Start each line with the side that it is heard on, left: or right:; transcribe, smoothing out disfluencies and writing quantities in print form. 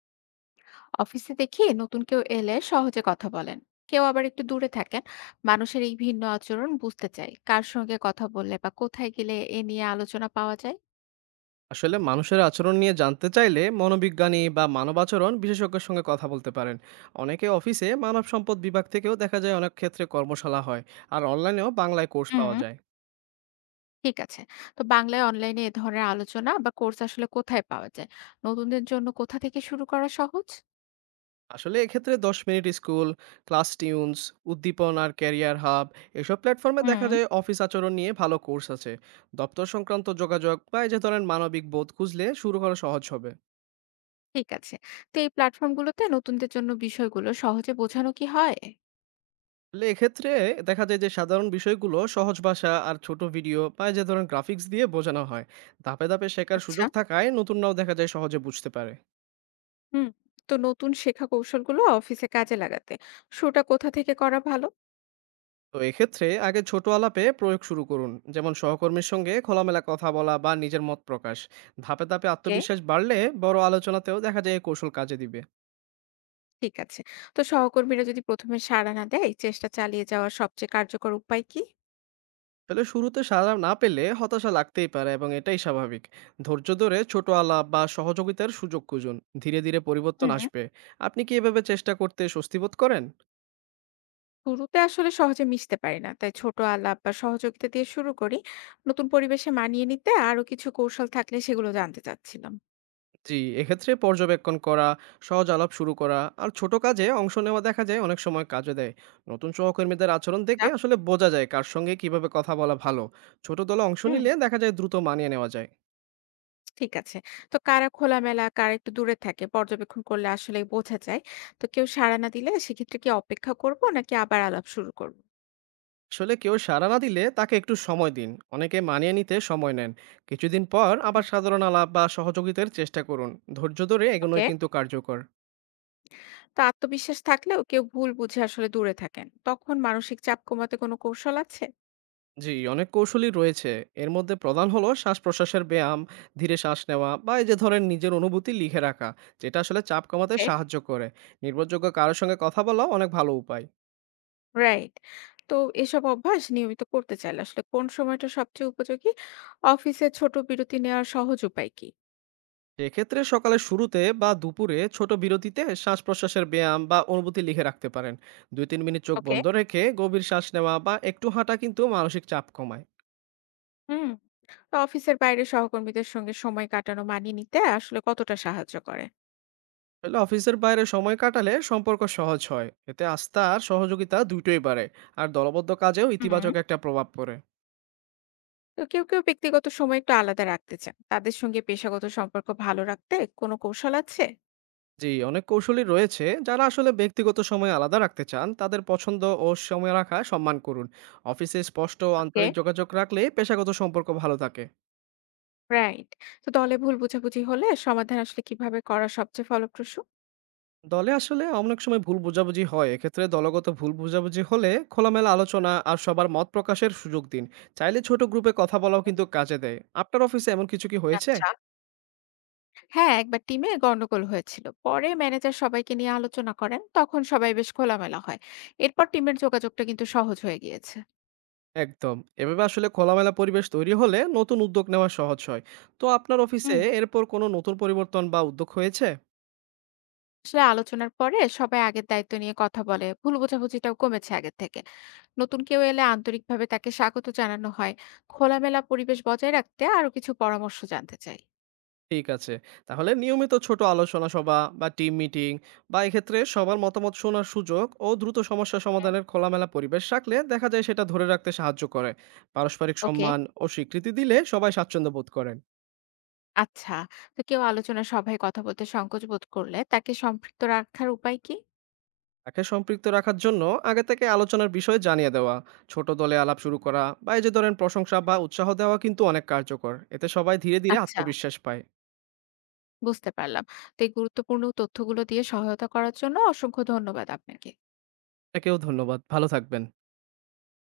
left: অফিসে দেখি নতুন কেউ এলে সহজে কথা বলেন, কেউ আবার একটু দূরে থাকেন। মানুষের এই ভিন্ন আচরণ বুঝতে চাই, কার সঙ্গে কথা বললে বা কোথায় গেলে এ নিয়ে আলোচনা পাওয়া যায়।
right: আসলে মানুষের আচরণ নিয়ে জানতে চাইলে মনোবিজ্ঞানী বা মানবাচরণ বিশেষজ্ঞের সঙ্গে কথা বলতে পারেন। অনেকে অফিসে মানব সম্পদ বিভাগ থেকেও দেখা যায় অনেক ক্ষেত্রে কর্মশালা হয়। আর অনলাইনেও বাংলায় কোর্স পাওয়া
left: হুম।
right: যায়।
left: ঠিক আছে। তো বাংলায় অনলাইনে এ ধরনের আলোচনা বা কোর্স আসলে কোথায় পাওয়া যায়? নতুনদের জন্য কোথা থেকে শুরু করা সহজ?
right: আসলে এক্ষেত্রে 10 minute school, class tunes, Uddipan আর ক্যারিয়ার হাব, এসব প্ল্যাটফর্মে দেখা
left: হুম।
right: যায় অফিস আচরণ নিয়ে ভালো কোর্স আছে। দপ্তর সংক্রান্ত যোগাযোগ বা এই যে ধরেন মানবিক বোধ খুঁজলে শুরু করা সহজ হবে।
left: ঠিক আছে। তো এই প্ল্যাটফর্মগুলোতে নতুনদের জন্য বিষয়গুলো সহজে বোঝানো কি হয়?
right: আসলে এক্ষেত্রে দেখা যায় যে সাধারণ বিষয়গুলো সহজ ভাষা আর ছোট ভিডিও বা এই যে ধরুন গ্রাফিক্স দিয়ে বোঝানো হয়। ধাপে ধাপে শেখার
left: আচ্ছা।
right: সুযোগ থাকায় নতুনরাও দেখা যায় সহজে বুঝতে পারে।
left: হুম। তো নতুন শেখা কৌশলগুলো অফিসে কাজে লাগাতে শুরুটা কোথা থেকে করা ভালো?
right: তো এক্ষেত্রে আগে ছোট আলাপে প্রয়োগ শুরু করুন, যেমন সহকর্মীর সঙ্গে খোলামেলা কথা বলা বা নিজের মত প্রকাশ। ধাপে ধাপে
left: ওকে।
right: আত্মবিশ্বাস বাড়লে বড় আলোচনাতেও দেখা যায় এই কৌশল কাজে দিবে।
left: ঠিক আছে। তো সহকর্মীরা যদি ১ম এ সাড়া না দেয়, চেষ্টা চালিয়ে যাওয়ার সবচেয়ে কার্যকর উপায় কি?
right: আসলে শুরুতে সাড়া না পেলে হতাশা লাগতেই পারে, এবং এটাই স্বাভাবিক। ধৈর্য ধরে ছোট আলাপ বা সহযোগিতার সুযোগ খুঁজুন। ধীরে ধীরে পরিবর্তন
left: হুম।
right: আসবে। আপনি কি এভাবে চেষ্টা করতে স্বস্তি বোধ করেন?
left: শুরুতে আসলে সহজে মিশতে পারি না। তাই ছোট আলাপ বা সহযোগিতা দিয়ে শুরু করি। নতুন পরিবেশে মানিয়ে নিতে আরো কিছু কৌশল থাকলে সেগুলো জানতে চাচ্ছিলাম।
right: জি, এক্ষেত্রে পর্যবেক্ষণ করা, সহজ আলাপ শুরু করা আর ছোট কাজে অংশ নেওয়া দেখা যায় অনেক সময় কাজে দেয়। নতুন সহকর্মীদের আচরণ
left: আচ্ছা।
right: দেখে আসলে বোঝা যায় কার সঙ্গে কিভাবে কথা বলা ভালো। ছোট দলে অংশ
left: হুম,
right: নিলে দেখা যায় দ্রুত মানিয়ে নেওয়া যায়।
left: ঠিক আছে। তো কারা খোলামেলা, কারা একটু দূরে থাকে, পর্যবেক্ষণ করলে আসলে বোঝা যায়। তো কেউ সাড়া না দিলে সেক্ষেত্রে কি অপেক্ষা করব নাকি আবার আলাপ শুরু করব?
right: আসলে কেউ সাড়া না দিলে তাকে একটু সময় দিন। অনেকে মানিয়ে নিতে সময় নেন। কিছুদিন পর আবার
left: হুম।
right: সাধারণ আলাপ বা সহযোগিতার চেষ্টা করুন। ধৈর্য ধরে এগোনোই
left: ওকে।
right: কিন্তু কার্যকর।
left: তো আত্মবিশ্বাস থাকলেও কেউ ভুল বুঝে আসলে দূরে থাকেন, তখন মানসিক চাপ কমাতে কোনো কৌশল আছে?
right: জি, অনেক কৌশলই রয়েছে। এর মধ্যে প্রধান হলো শ্বাস প্রশ্বাসের ব্যায়াম, ধীরে শ্বাস নেওয়া বা এই যে ধরেন নিজের অনুভূতি লিখে রাখা, যেটা আসলে চাপ কমাতে
left: ওকে।
right: সাহায্য করে। নির্ভরযোগ্য কারোর সঙ্গে কথা বলাও অনেক ভালো উপায়।
left: রাইট। তো এসব অভ্যাস নিয়মিত করতে চাইলে আসলে কোন সময়টা সবচেয়ে উপযোগী? অফিসে ছোট বিরতি নেওয়ার সহজ উপায় কি?
right: সেক্ষেত্রে সকালের শুরুতে বা দুপুরে ছোট বিরতিতে শ্বাস প্রশ্বাসের ব্যায়াম বা অনুভূতি লিখে রাখতে পারেন। 2-3 মিনিট চোখ
left: ওকে।
right: বন্ধ রেখে গভীর শ্বাস নেওয়া বা একটু হাঁটা কিন্তু মানসিক চাপ কমায়।
left: হুম। তো অফিসের বাইরে সহকর্মীদের সঙ্গে সময় কাটানো মানিয়ে নিতে আসলে কতটা সাহায্য করে?
right: তাহলে অফিসের বাইরে সময় কাটালে সম্পর্ক সহজ হয়, এতে আস্থা আর সহযোগিতা দুটোই বাড়ে। আর দলবদ্ধ কাজেও
left: হুম।
right: ইতিবাচক একটা প্রভাব পড়ে।
left: তো কেউ কেউ ব্যক্তিগত সময় একটু আলাদা রাখতে চান, তাদের সঙ্গে পেশাগত সম্পর্ক ভালো রাখতে কোনো কৌশল আছে?
right: জি, অনেক কৌশলী রয়েছে। যারা আসলে ব্যক্তিগত সময় আলাদা রাখতে চান, তাদের পছন্দ ও সময় রাখা সম্মান করুন। অফিসে স্পষ্ট ও
left: ওকে,
right: আন্তরিক যোগাযোগ রাখলে পেশাগত সম্পর্ক ভালো থাকে।
left: রাইট। তো দলে ভুল বোঝাবুঝি হলে সমাধান আসলে কিভাবে করা সবচেয়ে ফলপ্রসূ?
right: দলে আসলে অনেক সময় ভুল বোঝাবুঝি হয়। এক্ষেত্রে দলগত ভুল বোঝাবুঝি হলে খোলামেলা আলোচনা আর সবার মত প্রকাশের সুযোগ দিন। চাইলে ছোট গ্রুপে কথা বলাও কিন্তু কাজে দেয়। আপনার অফিসে এমন কিছু কি হয়েছে?
left: আচ্ছা। হ্যাঁ, একবার টিমে গন্ডগোল হয়েছিল। পরে ম্যানেজার সবাইকে নিয়ে আলোচনা করেন। তখন সবাই বেশ খোলামেলা হয়। এরপর টিমের যোগাযোগটা কিন্তু সহজ হয়ে গিয়েছে।
right: একদম। এভাবে আসলে খোলামেলা পরিবেশ তৈরি হলে নতুন উদ্যোগ নেওয়া সহজ হয়। তো আপনার অফিসে
left: হুম।
right: এরপর কোনো নতুন পরিবর্তন বা উদ্যোগ হয়েছে?
left: আসলে আলোচনার পরে সবাই আগের দায়িত্ব নিয়ে কথা বলে। ভুল বোঝাবুঝিটাও কমেছে আগের থেকে। নতুন কেউ এলে আন্তরিকভাবে তাকে স্বাগত জানানো হয়। খোলামেলা পরিবেশ বজায় রাখতে আরো কিছু পরামর্শ জানতে চাই।
right: ঠিক আছে। তাহলে নিয়মিত ছোট আলোচনা সভা বা টিম মিটিং বা এক্ষেত্রে সবার মতামত শোনার সুযোগ ও দ্রুত সমস্যা
left: হুম।
right: সমাধানের খোলামেলা পরিবেশ রাখলে দেখা যায় সেটা ধরে রাখতে সাহায্য করে। পারস্পরিক
left: ওকে।
right: সম্মান ও স্বীকৃতি দিলে সবাই স্বাচ্ছন্দ্য বোধ করেন।
left: আচ্ছা। তো কেউ আলোচনা সভায় কথা বলতে সংকোচ বোধ করলে তাকে সম্পৃক্ত রাখার উপায় কি?
right: তাকে সম্পৃক্ত রাখার জন্য আগে থেকে আলোচনার বিষয় জানিয়ে দেওয়া, ছোট দলে আলাপ শুরু করা বা এই যে ধরেন প্রশংসা বা
left: হুম।
right: উৎসাহ দেওয়া কিন্তু অনেক কার্যকর। এতে সবাই ধীরে ধীরে
left: আচ্ছা,
right: আত্মবিশ্বাস পায়।
left: বুঝতে পারলাম। তো এই গুরুত্বপূর্ণ তথ্যগুলো দিয়ে সহায়তা করার জন্য অসংখ্য ধন্যবাদ আপনাকে।
right: আপনাকেও ধন্যবাদ। ভালো থাকবেন।